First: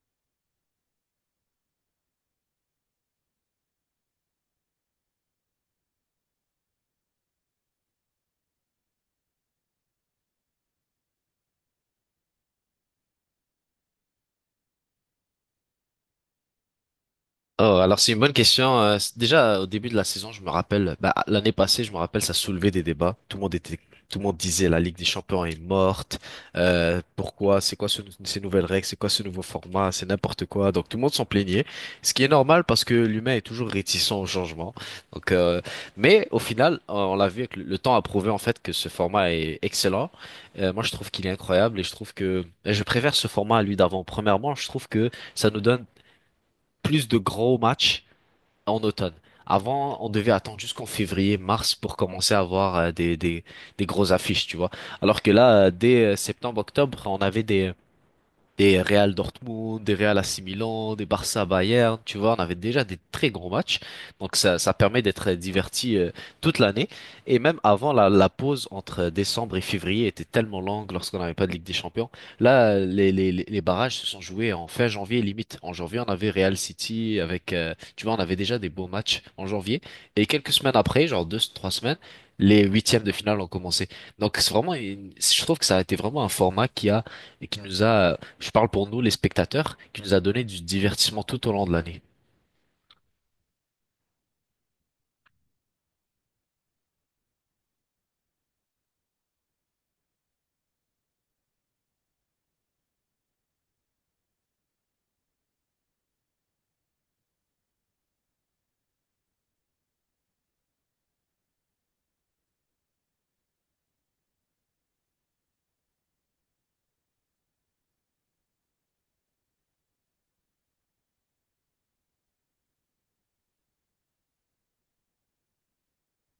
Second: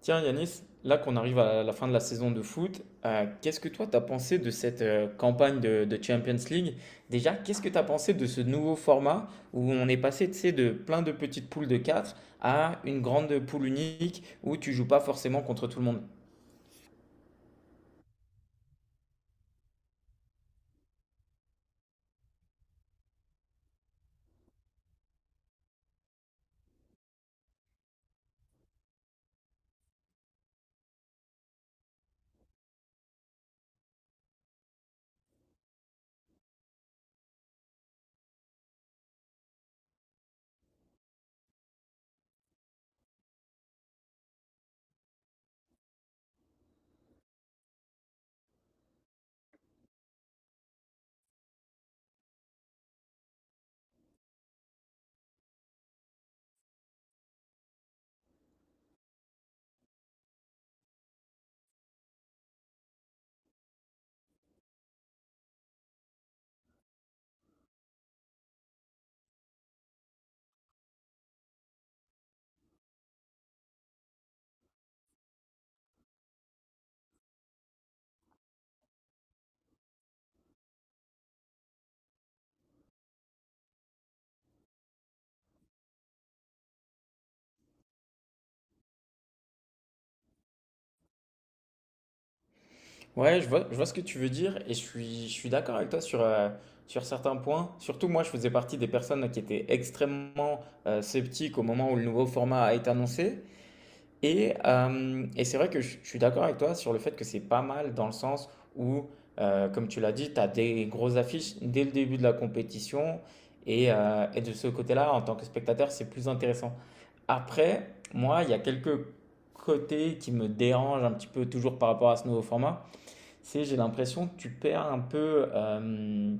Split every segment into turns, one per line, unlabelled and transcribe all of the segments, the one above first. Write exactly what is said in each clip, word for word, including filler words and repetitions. Tiens Yanis, là qu'on arrive à la fin de la saison de foot, euh, qu'est-ce que toi t'as pensé de cette euh, campagne de, de Champions League? Déjà, qu'est-ce que t'as pensé de ce nouveau format où on est passé, tu sais, de plein de petites poules de quatre à une grande poule unique où tu joues pas forcément contre tout le monde?
Oh, alors c'est une bonne question. Euh, c- déjà, euh, au début de la saison, je me rappelle, bah, l'année passée, je me rappelle, ça soulevait des débats. Tout le monde était, tout le monde disait la Ligue des Champions est morte. Euh, pourquoi? C'est quoi ce- ces nouvelles règles? C'est quoi ce nouveau format? C'est n'importe quoi. Donc tout le monde s'en plaignait, ce qui est normal parce que l'humain est toujours réticent au changement. Donc, euh, mais au final, euh, on l'a vu, avec le, le temps a prouvé en fait que ce format est excellent. Euh, moi, je trouve qu'il est incroyable et je trouve que je préfère ce format à lui d'avant. Premièrement, je trouve que ça nous donne plus de gros matchs en automne. Avant, on devait attendre jusqu'en février, mars pour commencer à avoir euh, des, des, des grosses affiches, tu vois. Alors que là, euh, dès euh, septembre, octobre, on avait des, des Real Dortmund, des Real A C Milan, des Barça Bayern, tu vois, on avait déjà des très gros matchs. Donc ça, ça permet d'être diverti, euh, toute l'année. Et même avant, la, la pause entre décembre et février était tellement longue lorsqu'on n'avait pas de Ligue des Champions. Là, les, les, les les barrages se sont joués en fin janvier limite. En janvier, on avait Real City avec, euh, tu vois, on avait déjà des beaux matchs en janvier. Et quelques semaines après, genre deux, trois semaines, les huitièmes de finale ont commencé. Donc c'est vraiment une- je trouve que ça a été vraiment un format qui a et qui nous a, je parle pour nous, les spectateurs, qui nous a donné du divertissement tout au long de l'année.
Ouais, je vois, je vois ce que tu veux dire et je suis, je suis d'accord avec toi sur, euh, sur certains points. Surtout moi, je faisais partie des personnes qui étaient extrêmement euh, sceptiques au moment où le nouveau format a été annoncé. Et, euh, et c'est vrai que je, je suis d'accord avec toi sur le fait que c'est pas mal dans le sens où, euh, comme tu l'as dit, tu as des grosses affiches dès le début de la compétition. Et, euh, et de ce côté-là, en tant que spectateur, c'est plus intéressant. Après, moi, il y a quelques côtés qui me dérangent un petit peu toujours par rapport à ce nouveau format. C'est j'ai l'impression que tu perds un peu euh,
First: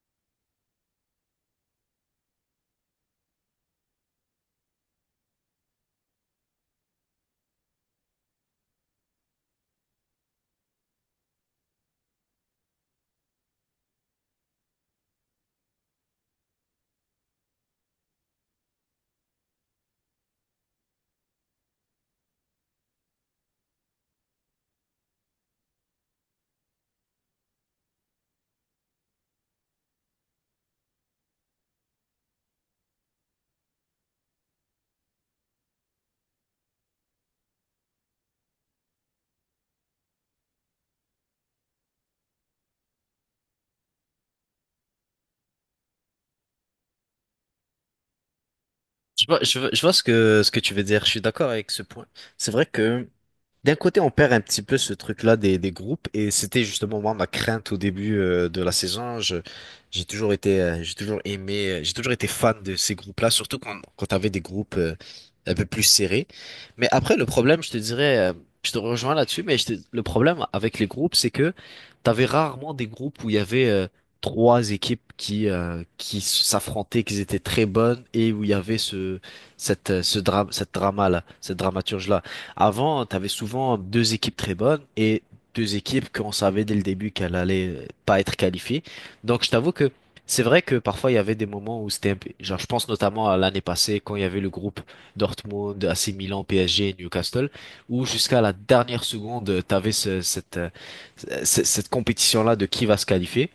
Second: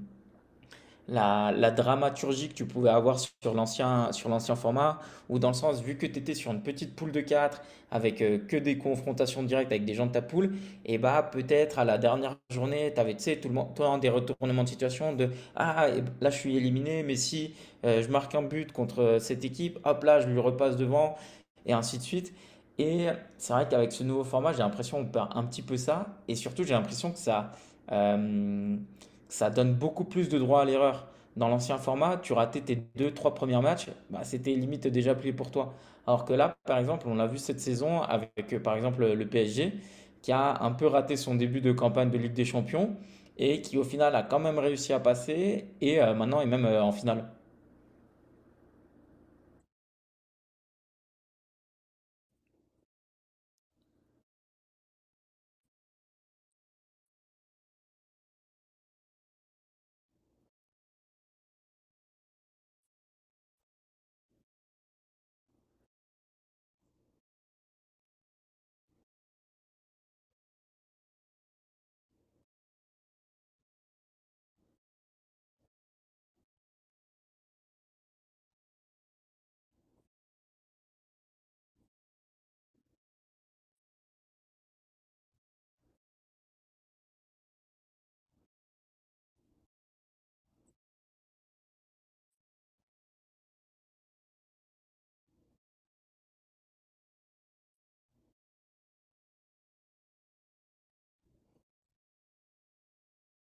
la, la dramaturgie que tu pouvais avoir sur l'ancien sur l'ancien format, ou dans le sens, vu que tu étais sur une petite poule de quatre avec euh, que des confrontations directes avec des gens de ta poule, et bah peut-être à la dernière journée, tu avais tu sais, tout le monde, toi, des retournements de situation de Ah, là je suis éliminé, mais si euh, je marque un but contre euh, cette équipe, hop là, je lui repasse devant, et ainsi de suite. Et c'est vrai qu'avec ce nouveau format, j'ai l'impression qu'on perd un petit peu ça, et surtout j'ai l'impression que ça. euh, ça donne beaucoup plus de droit à l'erreur. Dans l'ancien format, tu ratais tes deux, trois premiers matchs, bah, c'était limite déjà plié pour toi. Alors que là, par exemple, on l'a vu cette saison avec, euh, par exemple, le P S G, qui a un peu raté son début de campagne de Ligue des Champions et qui, au final, a quand même réussi à passer et euh, maintenant est même euh, en finale.
Je vois, je vois, je vois ce que, ce que tu veux dire. Je suis d'accord avec ce point. C'est vrai que d'un côté, on perd un petit peu ce truc-là des, des groupes, et c'était justement moi ma crainte au début, euh, de la saison. Je, j'ai toujours été, euh, j'ai toujours aimé, euh, J'ai toujours été fan de ces groupes-là, surtout quand, quand t'avais des groupes, euh, un peu plus serrés. Mais après, le problème, je te dirais, euh, je te rejoins là-dessus, mais je te- le problème avec les groupes, c'est que t'avais rarement des groupes où il y avait euh, trois équipes qui euh, qui s'affrontaient, qui étaient très bonnes, et où il y avait ce cette euh, ce drame, cette drama-là, cette dramaturge-là. Avant, tu avais souvent deux équipes très bonnes et deux équipes qu'on savait dès le début qu'elles allaient pas être qualifiées. Donc, je t'avoue que c'est vrai que parfois il y avait des moments où c'était un peu- genre je pense notamment à l'année passée quand il y avait le groupe Dortmund, A C Milan, P S G, Newcastle où jusqu'à la dernière seconde tu avais cette, euh, c- cette compétition-là de qui va se qualifier.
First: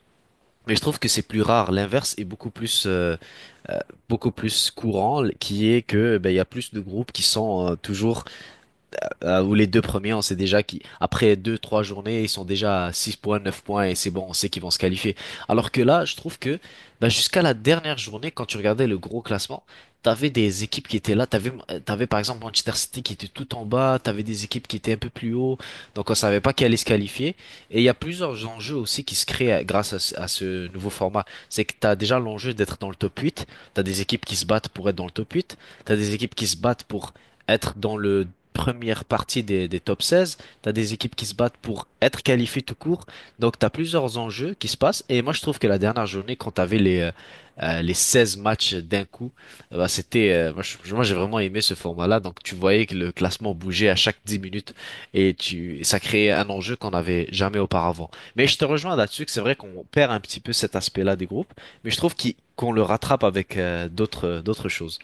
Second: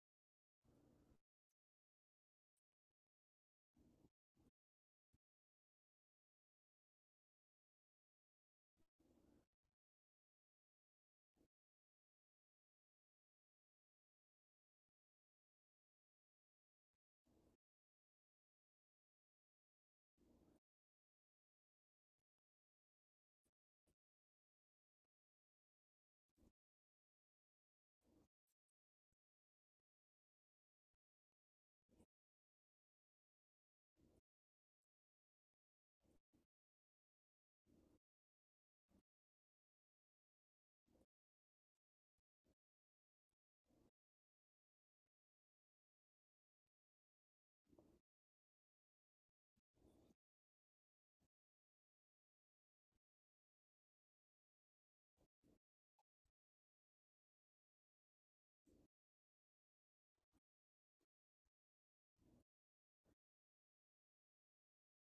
Mais je trouve que c'est plus rare, l'inverse est beaucoup plus, euh, euh, beaucoup plus courant, qui est que ben, il y a plus de groupes qui sont, euh, toujours, euh, ou les deux premiers, on sait déjà qu'après deux, trois journées, ils sont déjà à six points, neuf points, et c'est bon, on sait qu'ils vont se qualifier. Alors que là, je trouve que bah, jusqu'à la dernière journée, quand tu regardais le gros classement, t'avais des équipes qui étaient là, t'avais, euh, t'avais par exemple Manchester City qui était tout en bas, t'avais des équipes qui étaient un peu plus haut, donc on savait pas qui allait se qualifier. Et il y a plusieurs enjeux aussi qui se créent, euh, grâce à, ce à ce nouveau format. C'est que t'as déjà l'enjeu d'être dans le top huit. T'as des équipes qui se battent pour être dans le top huit. T'as des équipes qui se battent pour être dans le première partie des, des top seize. Tu as des équipes qui se battent pour être qualifiées tout court. Donc, tu as plusieurs enjeux qui se passent. Et moi, je trouve que la dernière journée, quand tu avais les, euh, euh, les seize matchs d'un coup, euh, bah, c'était, euh, moi, je- moi, j'ai vraiment aimé ce format-là. Donc, tu voyais que le classement bougeait à chaque dix minutes et tu, et ça créait un enjeu qu'on n'avait jamais auparavant. Mais je te rejoins là-dessus que c'est vrai qu'on perd un petit peu cet aspect-là des groupes, mais je trouve qu'il- qu'on le rattrape avec, euh, d'autres, d'autres choses.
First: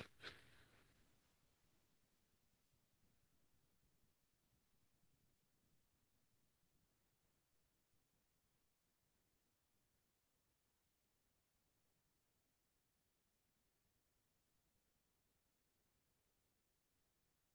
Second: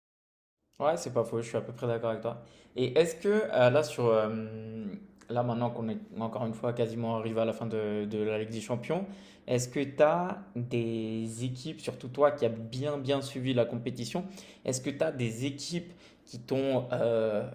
Ouais, c'est pas faux, je suis à peu près d'accord avec toi. Et est-ce que euh, là, sur, euh, là maintenant qu'on est encore une fois quasiment arrivé à la fin de, de la Ligue des Champions, est-ce que tu as des équipes, surtout toi qui as bien bien suivi la compétition, est-ce que tu as des équipes qui t'ont euh,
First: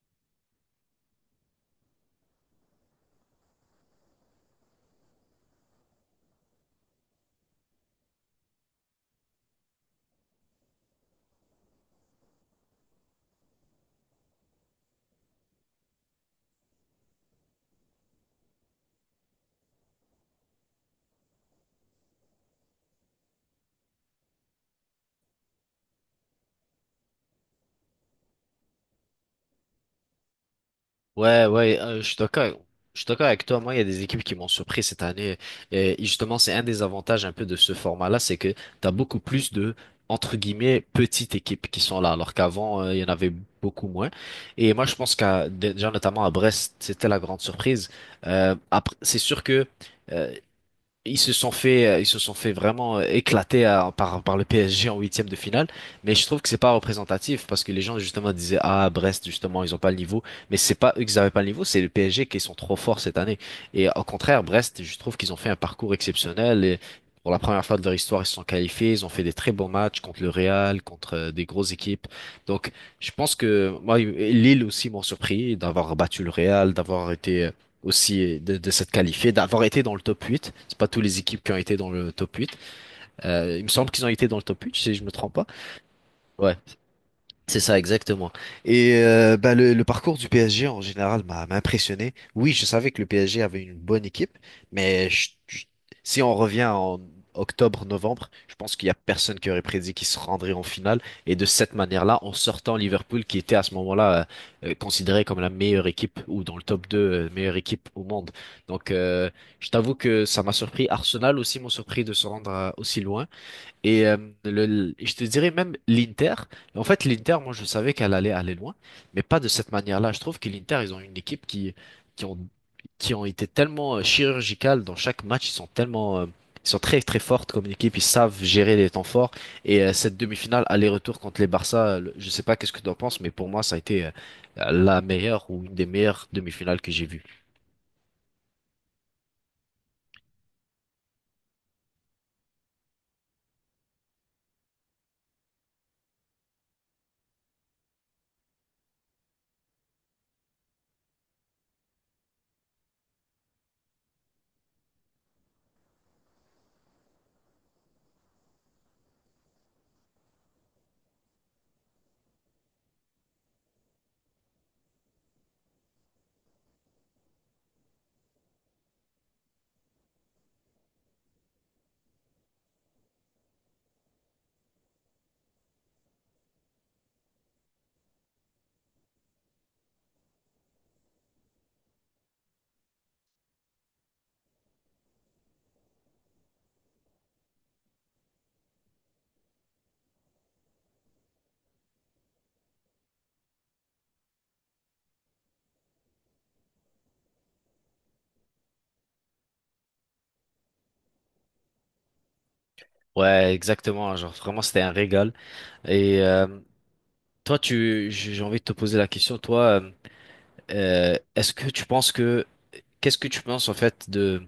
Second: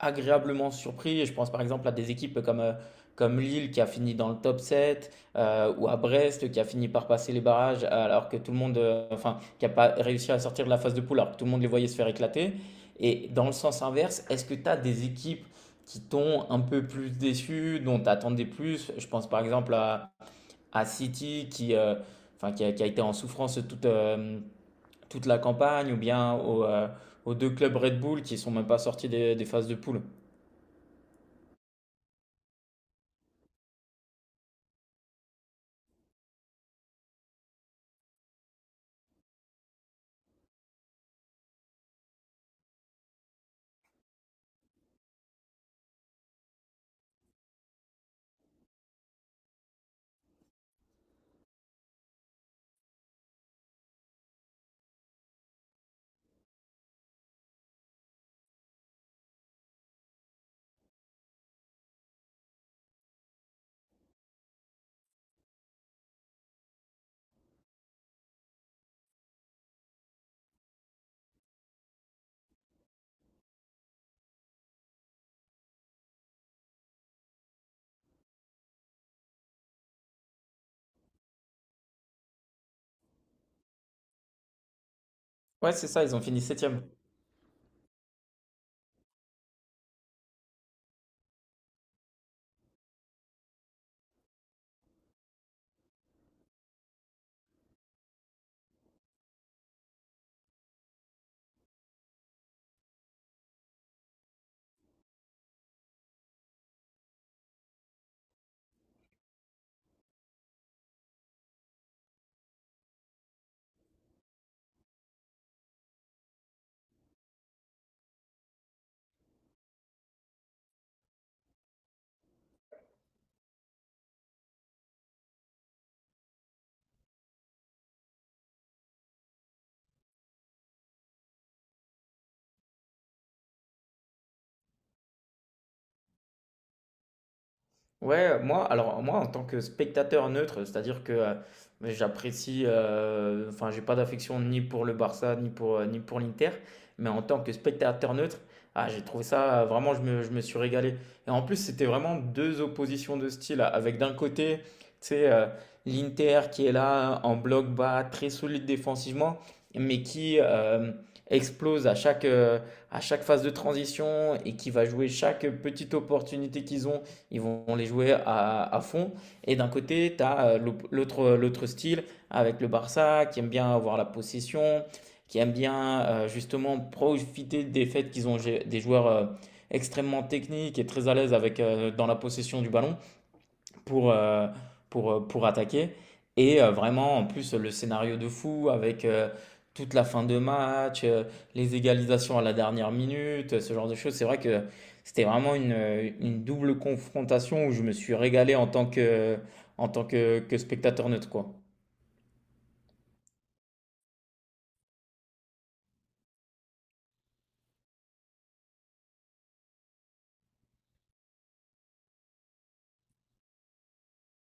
agréablement surpris. Je pense par exemple à des équipes comme, euh, comme Lille qui a fini dans le top sept euh, ou à Brest qui a fini par passer les barrages alors que tout le monde, euh, enfin, qui n'a pas réussi à sortir de la phase de poule alors que tout le monde les voyait se faire éclater. Et dans le sens inverse, est-ce que tu as des équipes qui t'ont un peu plus déçu, dont tu attendais plus? Je pense par exemple à, à City qui, euh, enfin, qui a, qui a été en souffrance toute, euh, toute la campagne ou bien aux, euh, aux deux clubs Red Bull qui ne sont même pas sortis des, des phases de poule.
Ouais, ouais, euh, je suis d'accord. Je suis d'accord avec toi. Moi, il y a des équipes qui m'ont surpris cette année. Et justement, c'est un des avantages un peu de ce format-là, c'est que t'as beaucoup plus de, entre guillemets, petites équipes qui sont là, alors qu'avant, euh, il y en avait beaucoup moins. Et moi, je pense qu'à, déjà, notamment à Brest, c'était la grande surprise. Euh, après, c'est sûr que, euh, ils se sont fait, euh, ils se sont fait vraiment, euh, éclater à- par, par le P S G en huitième de finale. Mais je trouve que c'est pas représentatif parce que les gens justement disaient, ah, Brest, justement, ils ont pas le niveau. Mais c'est pas eux qui avaient pas le niveau, c'est le P S G qui sont trop forts cette année. Et au contraire, Brest, je trouve qu'ils ont fait un parcours exceptionnel et pour la première fois de leur histoire, ils se sont qualifiés, ils ont fait des très bons matchs contre le Real, contre, euh, des grosses équipes. Donc, je pense que moi, Lille aussi m'ont surpris d'avoir battu le Real, d'avoir été aussi de, de s'être qualifié, d'avoir été dans le top huit. C'est pas toutes les équipes qui ont été dans le top huit. Euh, il me semble qu'ils ont été dans le top huit si je me trompe pas.
Ouais, c'est ça, ils ont fini
Ouais.
septième.
C'est ça, exactement. Et euh, bah, le, le parcours du P S G en général m'a m'a impressionné. Oui, je savais que le P S G avait une bonne équipe, mais je- je- si on revient en octobre, novembre, je pense qu'il y a personne qui aurait prédit qu'ils se rendraient en finale. Et de cette manière-là, en sortant Liverpool, qui était à ce moment-là, euh, euh, considéré comme la meilleure équipe ou dans le top deux, euh, meilleure équipe au monde. Donc, euh, je t'avoue que ça m'a surpris. Arsenal aussi m'ont surpris de se rendre, euh, aussi loin. Et euh, le, le- je te dirais même l'Inter. En fait, l'Inter, moi, je savais qu'elle allait aller loin, mais pas de cette manière-là. Je trouve que l'Inter, ils ont une équipe qui, qui ont, qui ont été tellement, euh, chirurgicales dans chaque match. Ils sont tellement, euh, ils sont très, très fortes comme équipe. Ils savent gérer les temps forts. Et euh, cette demi-finale aller-retour contre les Barça, euh, le- je sais pas qu'est-ce que tu en penses, mais pour moi, ça a été, euh, la meilleure ou une des meilleures demi-finales que j'ai vues.
Ouais, moi, alors moi, en tant que spectateur neutre, c'est-à-dire que euh, j'apprécie, euh, enfin, j'ai pas d'affection ni pour le Barça, ni pour, euh, ni pour l'Inter, mais en tant que spectateur neutre, ah, j'ai trouvé ça, euh, vraiment, je me, je me suis régalé. Et en plus, c'était vraiment deux oppositions de style, hein. Avec d'un côté, tu sais, euh, l'Inter qui est là, en bloc bas, très solide défensivement, mais qui euh, explose à chaque, euh, à chaque phase de transition et qui va jouer chaque petite opportunité qu'ils ont ils vont les jouer à, à fond. Et d'un côté, tu as l'autre l'autre style avec le Barça qui aime bien avoir la possession, qui aime bien euh, justement profiter des faits qu'ils ont des joueurs euh, extrêmement techniques et très à l'aise avec euh, dans la possession du ballon pour, euh, pour, euh, pour attaquer. Et euh, vraiment, en plus, le scénario de fou avec euh, toute la fin de match, euh, les égalisations à la dernière minute, ce genre de choses. C'est vrai que c'était vraiment une, une double confrontation où je me suis régalé en tant que, en tant que, que spectateur neutre, quoi.
Ouais, exactement. Genre, vraiment, c'était un régal. Et euh, toi, tu, j'ai j'ai envie de te poser la question, toi. Euh, Euh, est-ce que tu penses que Qu'est-ce que tu penses en fait de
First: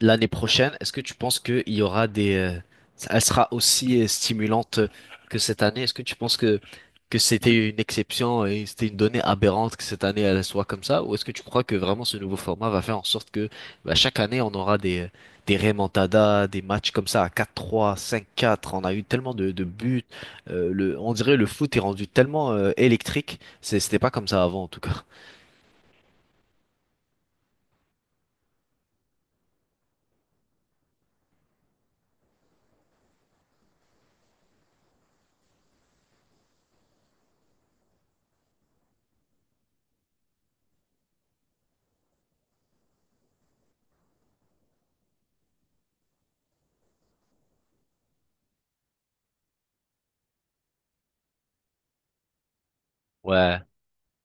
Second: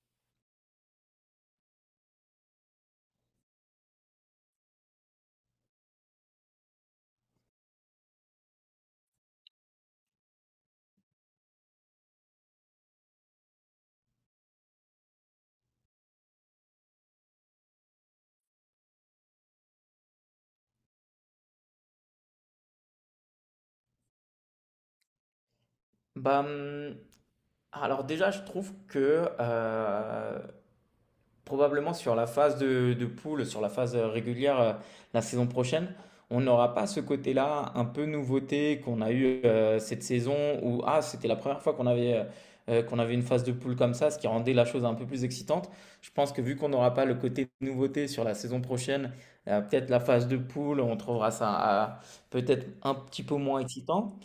l'année prochaine? Est-ce que tu penses qu'il y aura des euh, elle sera aussi, euh, stimulante que cette année? Est-ce que tu penses que que c'était une exception et c'était une donnée aberrante que cette année elle soit comme ça? Ou est-ce que tu crois que vraiment ce nouveau format va faire en sorte que bah, chaque année on aura des des remontadas, des matchs comme ça à quatre trois, cinq quatre? On a eu tellement de, de buts. Euh, le, on dirait le foot est rendu tellement, euh, électrique. C'est- c'était pas comme ça avant en tout cas.
Bah, hum, alors déjà, je trouve que euh, probablement sur la phase de, de poule, sur la phase euh, régulière euh, la saison prochaine, on n'aura pas ce côté-là un peu nouveauté qu'on a eu euh, cette saison où ah, c'était la première fois qu'on avait, euh, euh, qu'on avait une phase de poule comme ça, ce qui rendait la chose un peu plus excitante. Je pense que vu qu'on n'aura pas le côté nouveauté sur la saison prochaine, euh, peut-être la phase de poule, on trouvera ça euh, peut-être un petit peu moins
Ouais.
excitant.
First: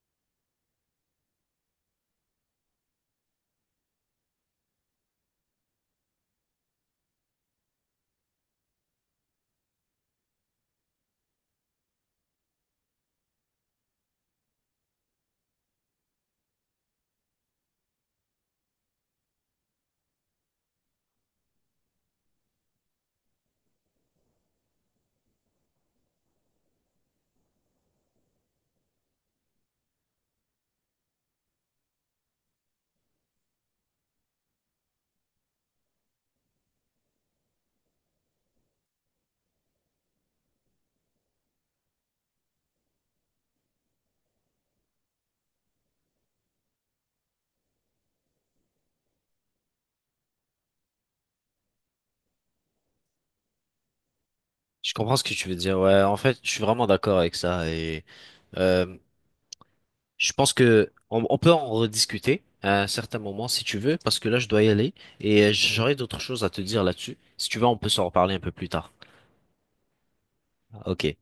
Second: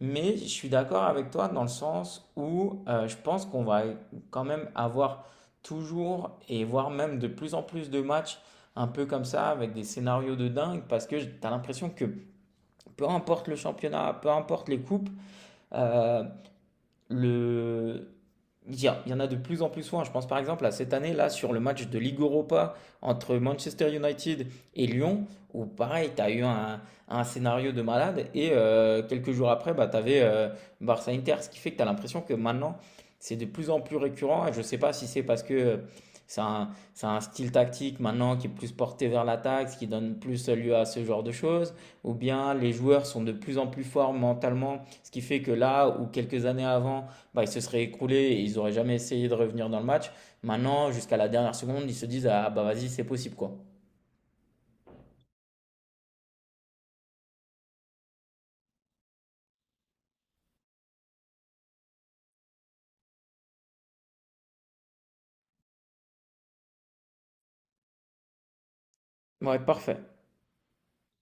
Mais je suis d'accord avec toi dans le sens où euh, je pense qu'on va quand même avoir toujours et voire même de plus en plus de matchs un peu comme ça avec des scénarios de dingue parce que tu as l'impression que peu importe le championnat, peu importe les coupes, euh, le... Il y a- il y en a de plus en plus souvent. Je pense par exemple à cette année là sur le match de Ligue Europa entre Manchester United et Lyon, où pareil, tu as eu un, un scénario de malade et euh, quelques jours après, bah, tu avais Barça-Inter, ce qui fait que tu as l'impression que maintenant c'est de plus en plus récurrent. Et je ne sais pas si c'est parce que euh, c'est un, c'est un style tactique maintenant qui est plus porté vers l'attaque, ce qui donne plus lieu à ce genre de choses ou bien les joueurs sont de plus en plus forts mentalement, ce qui fait que là, ou quelques années avant, bah, ils se seraient écroulés et ils n'auraient jamais essayé de revenir dans le match. Maintenant, jusqu'à la dernière seconde, ils se disent Ah bah vas-y, c'est possible quoi.
Je comprends ce que tu veux dire. Ouais, en fait, je suis vraiment d'accord avec ça. Et euh, je pense que on, on peut en rediscuter à un certain moment si tu veux, parce que là, je dois y aller et, euh, j'aurai d'autres choses à te dire là-dessus. Si tu veux, on peut s'en reparler un peu plus tard.
Ouais, parfait.
Ok.